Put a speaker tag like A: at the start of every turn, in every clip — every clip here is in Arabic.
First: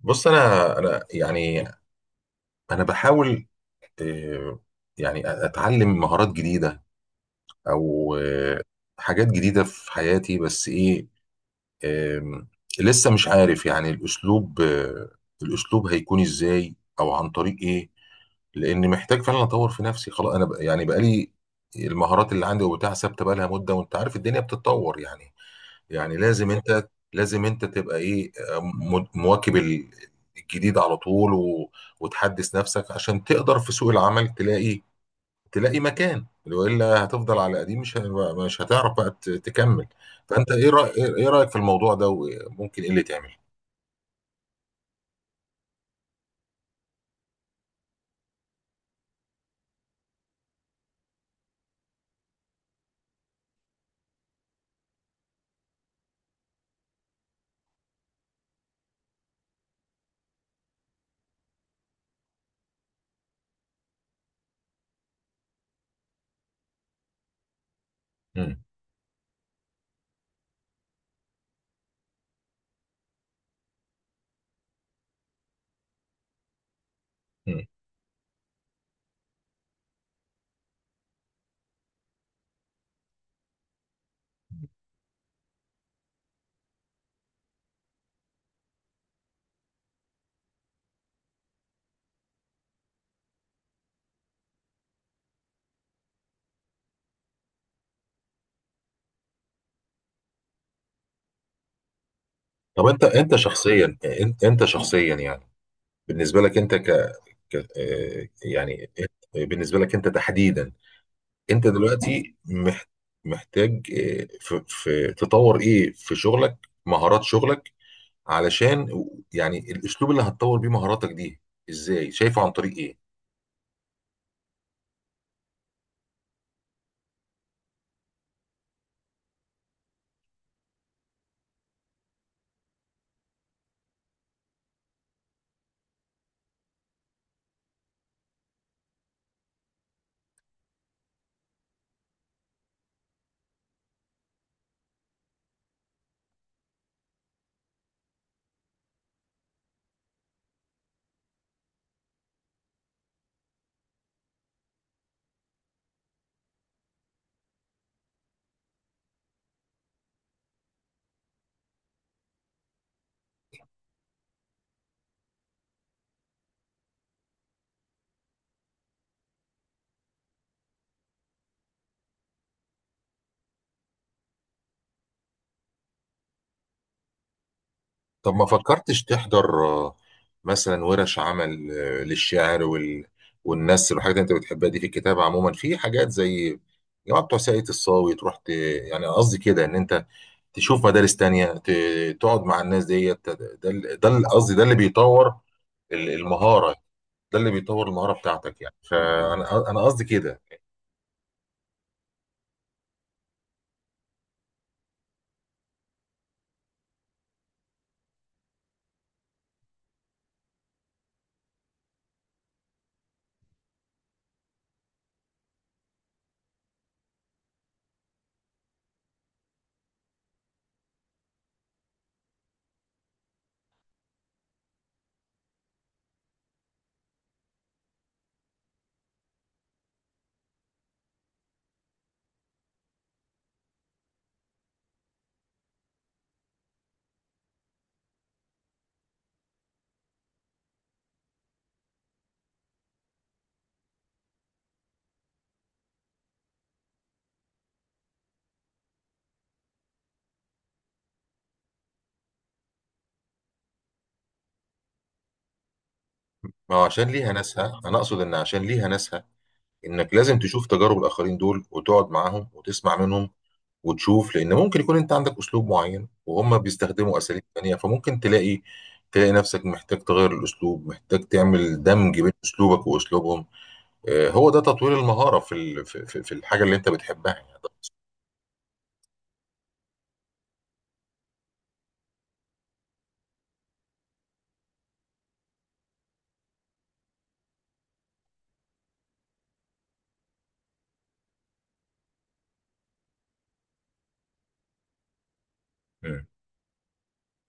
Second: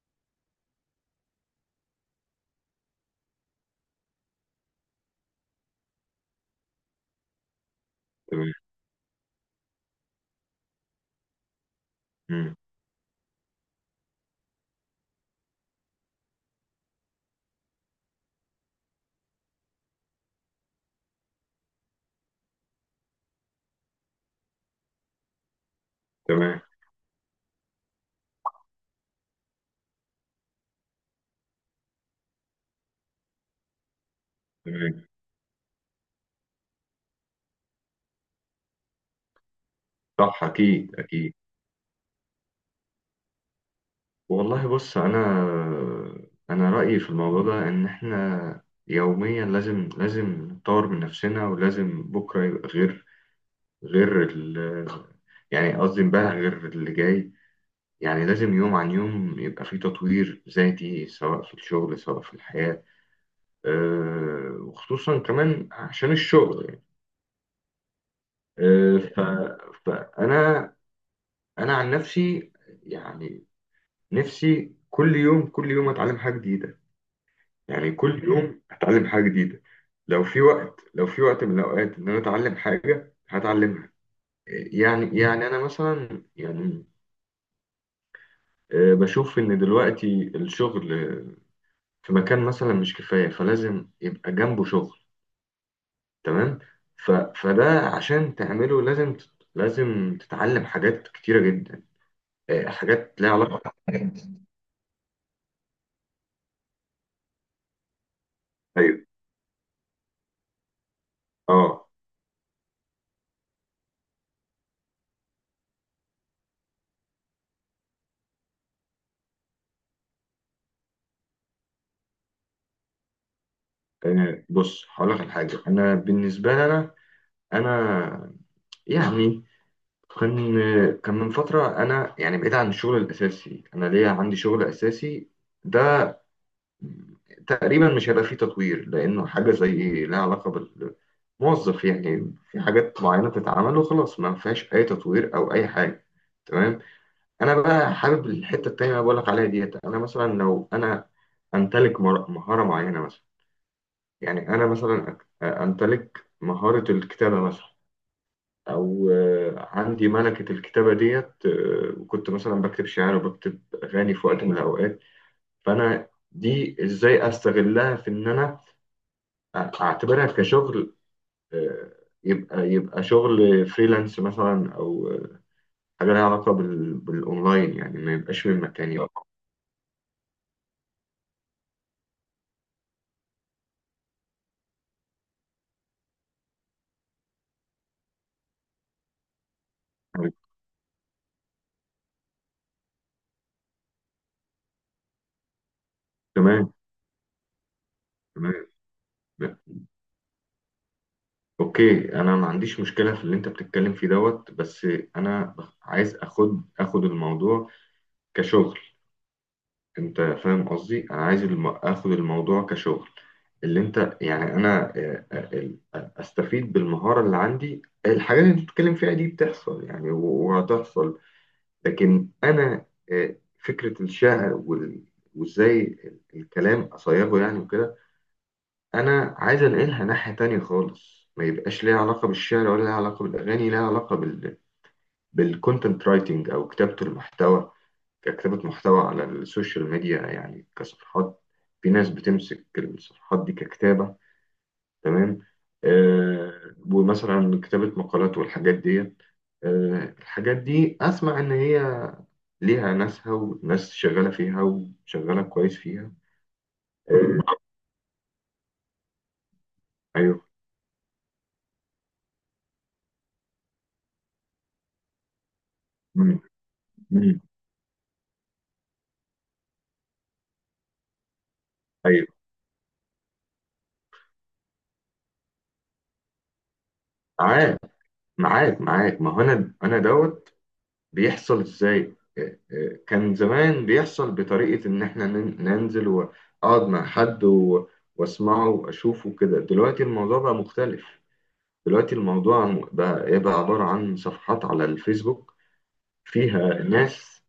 A: بص، انا يعني انا بحاول. آه، يعني اتعلم مهارات جديده، او
B: تمام.
A: حاجات جديده في حياتي. بس ايه، آم،
B: مم.
A: لسه مش عارف يعني الاسلوب. الاسلوب هيكون ازاي او عن طريق ايه؟ لان محتاج فعلا اطور في نفسي. خلاص، يعني بقالي المهارات اللي عندي وبتاع ثابته بقالها مده. وانت عارف الدنيا بتتطور يعني لازم
B: تمام
A: انت لازم انت تبقى ايه، مواكب الجديد على طول. وتحدث نفسك عشان تقدر في سوق العمل تلاقي
B: تمام.
A: تلاقي مكان، والا هتفضل على قديم مش هتعرف بقى تكمل.
B: صح،
A: فانت ايه رأي...
B: اكيد
A: ايه إيه
B: اكيد.
A: رايك في الموضوع ده؟ وممكن ايه اللي تعمل؟
B: والله، بص، انا رايي في الموضوع ده ان احنا يوميا لازم نطور من نفسنا، ولازم بكره يبقى غير غير ال يعني قصدي امبارح غير اللي جاي. يعني لازم يوم عن يوم يبقى في تطوير ذاتي، سواء في الشغل سواء في الحياه. وخصوصا كمان عشان الشغل يعني.
A: مم.
B: أه ف... فانا عن نفسي. يعني نفسي كل يوم كل يوم اتعلم حاجه جديده.
A: مم.
B: يعني كل يوم اتعلم حاجه جديده. لو في وقت من الاوقات ان انا اتعلم حاجه هتعلمها. يعني انا مثلا يعني بشوف ان دلوقتي الشغل في مكان مثلا مش كفايه، فلازم يبقى جنبه شغل. تمام. فده عشان تعمله، لازم تتعلم حاجات كتيره جدا.
A: طب انت
B: حاجات ليها
A: انت
B: علاقه
A: شخصيا، بالنسبه لك، انت ك... ك... آه، يعني
B: ايوه.
A: بالنسبه لك انت تحديدا. انت
B: اه.
A: دلوقتي محتاج، تطور ايه في شغلك، مهارات شغلك، علشان يعني الاسلوب اللي هتطور بيه مهاراتك دي ازاي شايفه؟ عن طريق ايه؟
B: بص، هقول لك على حاجه. انا بالنسبه لي، انا يعني كان كان من فتره، انا يعني بعيد عن الشغل الاساسي. انا ليا، عندي شغل اساسي ده تقريبا مش هيبقى فيه تطوير، لانه حاجه زي لها علاقه بالموظف. يعني في حاجات معينه بتتعمل وخلاص، ما فيهاش اي تطوير او اي حاجه. تمام. انا بقى حابب الحته التانيه اللي بقول لك عليها ديت. انا مثلا لو انا مهاره معينه مثلا. يعني انا مثلا، امتلك مهاره الكتابه مثلا، او عندي ملكة الكتابة ديت. وكنت مثلا بكتب شعر وبكتب اغاني في وقت من الاوقات. فانا دي ازاي استغلها في ان انا اعتبرها كشغل. آه، يبقى شغل فريلانس مثلا، او حاجة لها علاقة بالاونلاين، يعني ما
A: طب ما
B: يبقاش من مكان
A: فكرتش
B: يبقى.
A: تحضر، مثلا ورش عمل، للشعر والنثر والحاجات اللي انت بتحبها دي في الكتابه عموما، في حاجات زي جماعه بتوع ساقية الصاوي. تروح يعني قصدي كده ان انت تشوف مدارس تانية، تقعد مع الناس ديت. قصدي ده اللي بيطور
B: تمام.
A: المهارة، ده اللي بيطور المهارة بتاعتك
B: تمام.
A: يعني. فانا قصدي كده.
B: اوكي، انا ما عنديش مشكله في اللي انت بتتكلم فيه دوت. بس انا عايز اخد الموضوع كشغل. انت فاهم قصدي، انا عايز اخد الموضوع كشغل. اللي انت يعني انا استفيد بالمهارة اللي عندي. الحاجات اللي انت بتتكلم فيها دي بتحصل يعني وهتحصل. لكن انا فكرة الشعر وازاي الكلام اصيغه يعني، وكده. انا عايز انقلها ناحية تانية خالص، ما يبقاش ليها علاقة بالشعر ولا ليها علاقة بالاغاني، ليها علاقة بالكونتنت رايتنج، او كتابة المحتوى، ككتابة محتوى على السوشيال ميديا يعني، كصفحات. في ناس بتمسك الصفحات دي ككتابة. تمام. ومثلا كتابة مقالات والحاجات ديت. الحاجات دي أسمع إن هي ليها ناسها، وناس شغالة فيها وشغالة كويس فيها.
A: ما هو عشان ليها
B: آه
A: ناسها، انا اقصد ان عشان ليها ناسها، انك لازم
B: أيوه.
A: تشوف تجارب الاخرين دول وتقعد معاهم وتسمع منهم وتشوف، لان ممكن يكون انت عندك اسلوب معين
B: مم.
A: وهم بيستخدموا
B: مم.
A: اساليب تانية، فممكن تلاقي نفسك محتاج تغير الاسلوب، محتاج تعمل دمج
B: أيوه.
A: بين اسلوبك واسلوبهم. هو ده تطوير المهارة في ال- في في- في الحاجة اللي انت بتحبها يعني.
B: معاك معاك معاك، ما هو أنا دوت. بيحصل ازاي، كان زمان بيحصل بطريقة ان احنا ننزل واقعد مع حد واسمعه واشوفه كده. دلوقتي الموضوع بقى مختلف. دلوقتي الموضوع بقى ايه، بقى عبارة عن صفحات على الفيسبوك،
A: مم.
B: فيها ناس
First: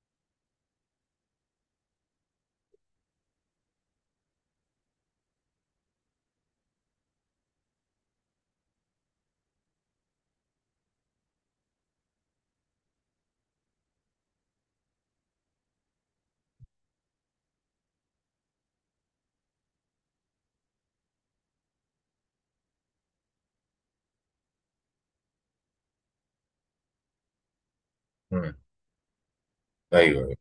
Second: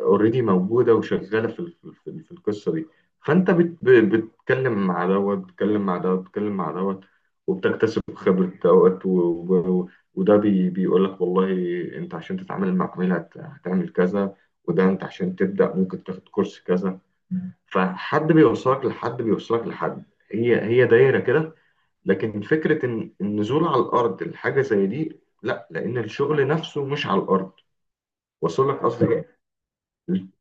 B: اوريدي موجوده وشغاله في القصه دي. فانت بتتكلم مع دوت، بتتكلم مع دوت، بتتكلم مع دوت، وبتكتسب خبره دوت وده بيقول لك والله انت عشان تتعامل مع عميل هتعمل كذا، وده انت عشان تبدا ممكن تاخد كورس كذا. فحد بيوصلك لحد بيوصلك لحد. هي هي دايره كده. لكن فكره ان النزول على الارض لحاجه زي دي لا، لان الشغل نفسه مش على الارض.
A: مم.
B: وصل لك قصدي إيه؟
A: ايوه، أيوة.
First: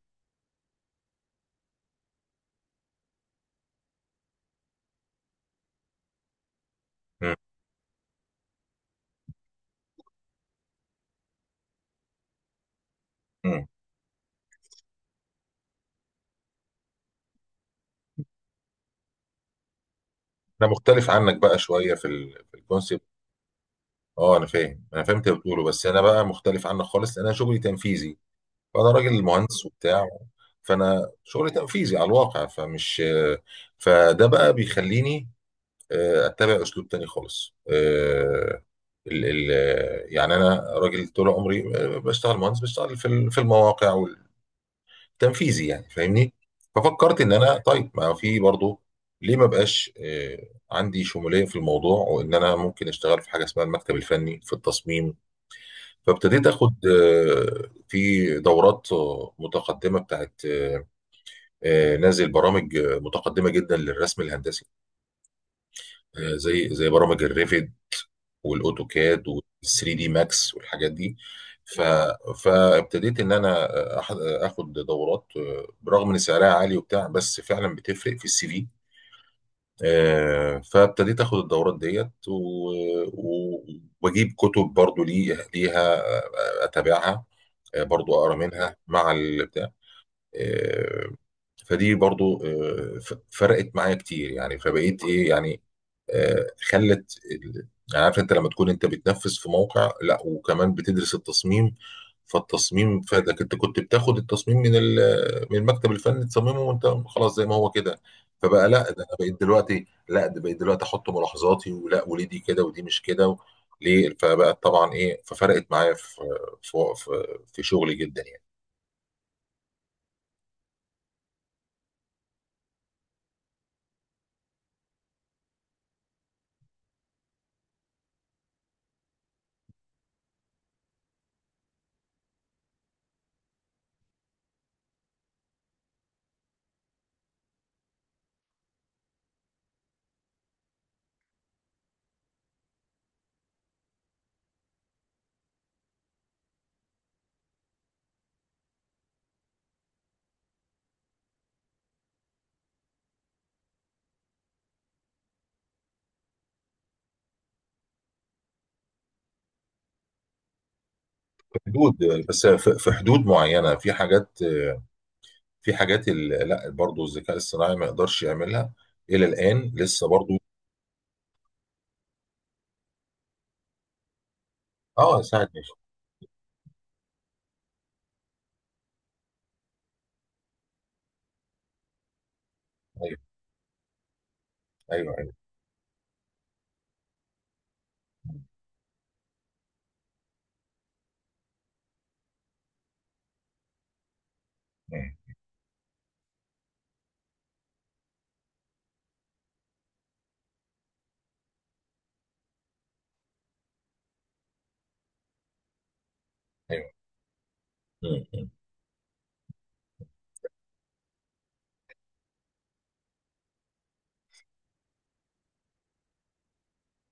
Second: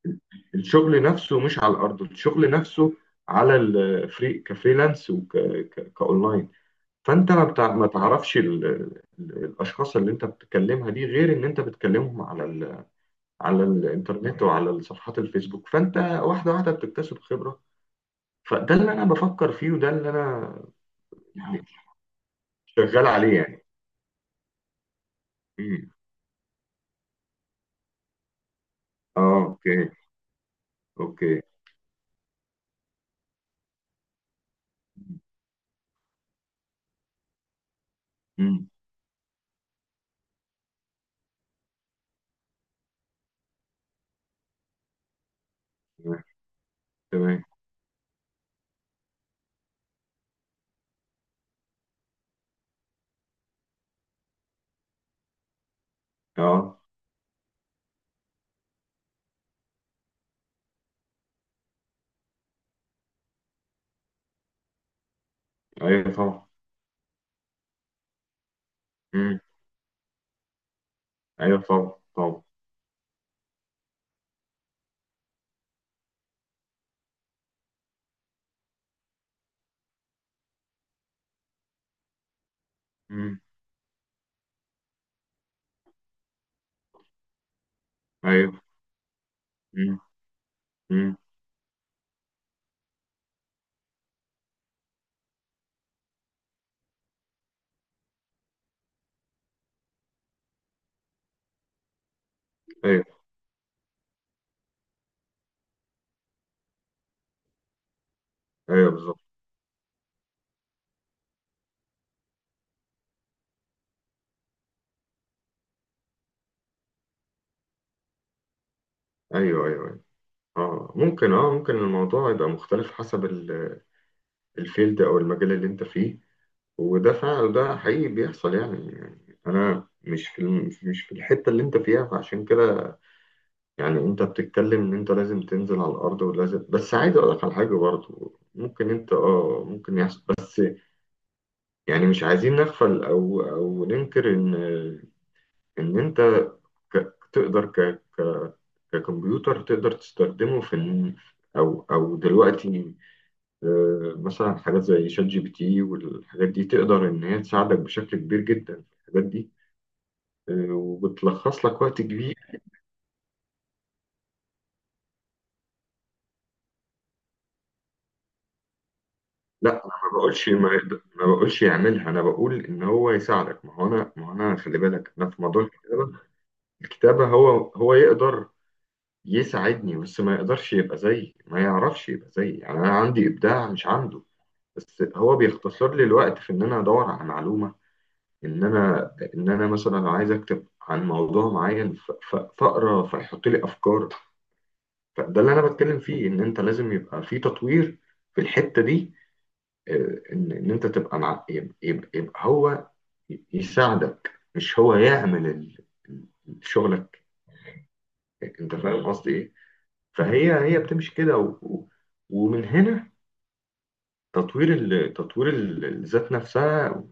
B: الشغل نفسه مش على الارض، الشغل نفسه على كفريلانس وكاونلاين. فانت
A: مم.
B: ما تعرفش الاشخاص اللي انت بتكلمها دي، غير ان انت بتكلمهم على على
A: مم.
B: الانترنت وعلى صفحات الفيسبوك، فانت واحده واحده بتكتسب خبره. فده اللي انا بفكر فيه، وده اللي انا
A: انا مختلف عنك بقى
B: يعني
A: شوية في الكونسيبت.
B: شغال عليه يعني.
A: اه، انا فاهم، انا فهمت اللي بتقوله. بس
B: مم.
A: انا بقى مختلف عنك خالص لان انا شغلي تنفيذي. فانا راجل
B: اه.
A: مهندس
B: اوكي
A: وبتاع، فانا
B: اوكي.
A: شغلي تنفيذي على الواقع. فمش آه، فده بقى بيخليني اتبع اسلوب تاني خالص. آه،
B: مم.
A: ال ال يعني انا راجل طول عمري، بشتغل مهندس، بشتغل في المواقع والتنفيذي يعني،
B: تمام
A: فاهمني؟ ففكرت ان
B: تمام.
A: انا طيب، ما في برضه، ليه ما بقاش عندي شمولية في الموضوع، وان انا ممكن اشتغل في حاجة اسمها المكتب الفني في التصميم. فابتديت
B: اه،
A: اخد، في دورات، متقدمه بتاعت، نازل برامج، متقدمه جدا للرسم الهندسي،
B: ايوه طبعا.
A: زي برامج الريفيد والاوتوكاد
B: مم.
A: وال3 دي ماكس والحاجات دي.
B: ايوه،
A: ف
B: طبعا طبعا.
A: فابتديت ان انا، اخد دورات، برغم ان سعرها عالي وبتاع، بس فعلا بتفرق في CV. فابتديت اخد الدورات ديت،
B: مم.
A: واجيب كتب برضو ليها، اتابعها، برضو اقرا
B: ايوه.
A: منها مع البتاع.
B: مم.
A: آه،
B: مم.
A: فدي برضو، فرقت معايا كتير يعني. فبقيت ايه يعني. آه، خلت ال- يعني عارف انت لما تكون انت بتنفذ في موقع، لا وكمان بتدرس التصميم. فالتصميم فادك. انت كنت بتاخد التصميم من المكتب الفني تصممه وانت خلاص زي ما هو كده. فبقى لا
B: ايوه
A: ده انا
B: بالظبط.
A: بقيت دلوقتي لا، ده بقيت دلوقتي احط ملاحظاتي، وليه دي كده ودي مش كده ليه. فبقى طبعا ايه، ففرقت معايا في شغلي جدا يعني.
B: ايوه ايوه ايوه. اه ممكن الموضوع يبقى مختلف حسب الفيلد او المجال اللي انت فيه. وده فعلا، ده حقيقي بيحصل يعني. يعني انا مش مش في الحته اللي انت فيها، فعشان كده يعني انت بتتكلم ان انت لازم تنزل على الارض ولازم، بس عايز اقول لك على حاجه برضه، ممكن انت ممكن يحصل بس، يعني مش عايزين نغفل او ننكر ان انت تقدر ككمبيوتر تقدر تستخدمه او دلوقتي مثلا حاجات زي شات GPT والحاجات دي تقدر إن هي تساعدك بشكل كبير جدا في الحاجات دي. وبتلخص لك
A: حدود
B: وقت كبير.
A: بس في حدود معينه في حاجات، لا، برضه الذكاء الصناعي ما يقدرش يعملها الى الان
B: لا، أنا
A: لسه
B: ما
A: برضه.
B: بقولش يعملها. أنا بقول إن هو يساعدك. ما هو أنا خلي بالك،
A: اه،
B: أنا في
A: ساعد
B: موضوع
A: ماشي.
B: الكتابة. الكتابة هو يقدر يساعدني. بس ما يقدرش يبقى زيي، ما يعرفش يبقى زيي، يعني أنا
A: ايوه،
B: عندي إبداع مش عنده. بس
A: ايوه، ايوه.
B: هو بيختصر لي الوقت في إن أنا أدور على معلومة. ان انا مثلا لو عايز اكتب عن موضوع معين فاقرا، فيحط لي افكار.
A: مم.
B: فده اللي انا بتكلم فيه، ان انت لازم يبقى في تطوير في الحته دي. ان انت تبقى مع، يبقى هو يساعدك، مش هو يعمل ال-
A: ايوه.
B: شغلك.
A: مم. مم.
B: انت فاهم قصدي ايه. فهي هي بتمشي كده ومن هنا تطوير الذات نفسها.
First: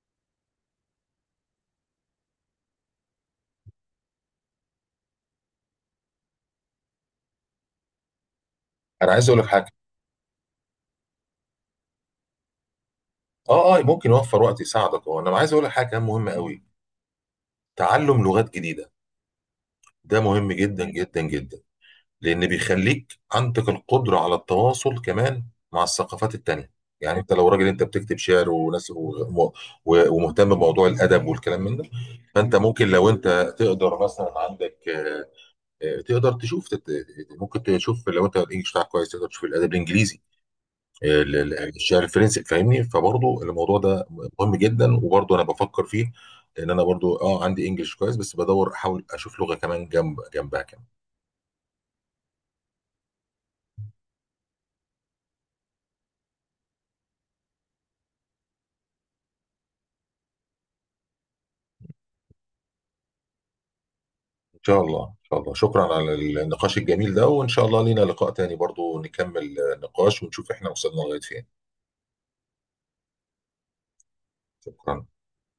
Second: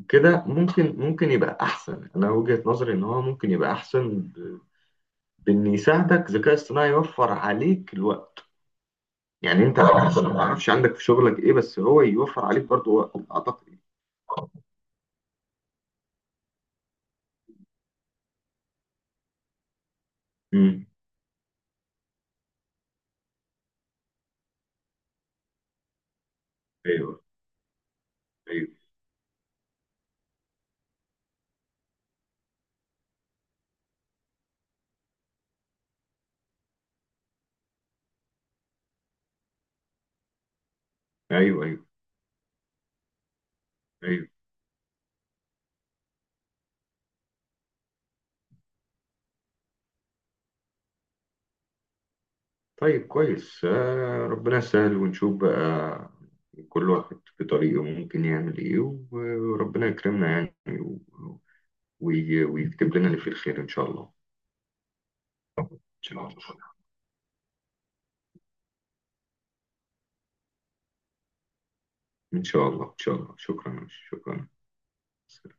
B: وكده ممكن، يبقى احسن. انا وجهة نظري ان هو ممكن يبقى احسن بإن يساعدك ذكاء اصطناعي، يوفر عليك الوقت.
A: انا عايز اقول لك
B: يعني
A: حاجه.
B: أنت مثلا، ما أعرفش عندك في شغلك إيه، بس هو يوفر عليك برضو وقت
A: اه،
B: أعتقد.
A: اه، ممكن يوفر وقت، يساعدك هو. انا عايز اقول لك حاجه كمان مهمه قوي. تعلم لغات جديده، ده مهم جدا
B: امم
A: جدا جدا. لان بيخليك عندك القدره على التواصل كمان مع الثقافات التانيه. يعني
B: أيوه
A: انت لو راجل انت بتكتب شعر
B: أيوه
A: وناس، ومهتم بموضوع الادب والكلام من ده. فانت ممكن، لو انت تقدر مثلا عندك، آه، تقدر تشوف تت- ممكن تشوف لو انت الانجليش بتاعك كويس، تقدر تشوف الادب الانجليزي،
B: أيوه أيوه
A: الشعر الفرنسي، فاهمني؟ فبرضه الموضوع ده
B: أيوه.
A: مهم جدا، وبرضه انا بفكر فيه، لان انا برضه عندي انجليش كويس، بس بدور احاول اشوف لغه كمان جنب جنبها كمان.
B: طيب، كويس، ربنا يسهل ونشوف بقى. كل واحد في طريقه ممكن يعمل إيه، وربنا يكرمنا يعني، ويكتب لنا اللي فيه الخير إن شاء الله.
A: ان شاء الله، ان شاء الله. شكرا
B: إن
A: على
B: شاء الله
A: النقاش الجميل ده، وان شاء الله لينا لقاء تاني برضو نكمل نقاش ونشوف احنا وصلنا لغاية فين.
B: إن شاء الله. إن شاء الله. شكرا شكرا.
A: شكرا.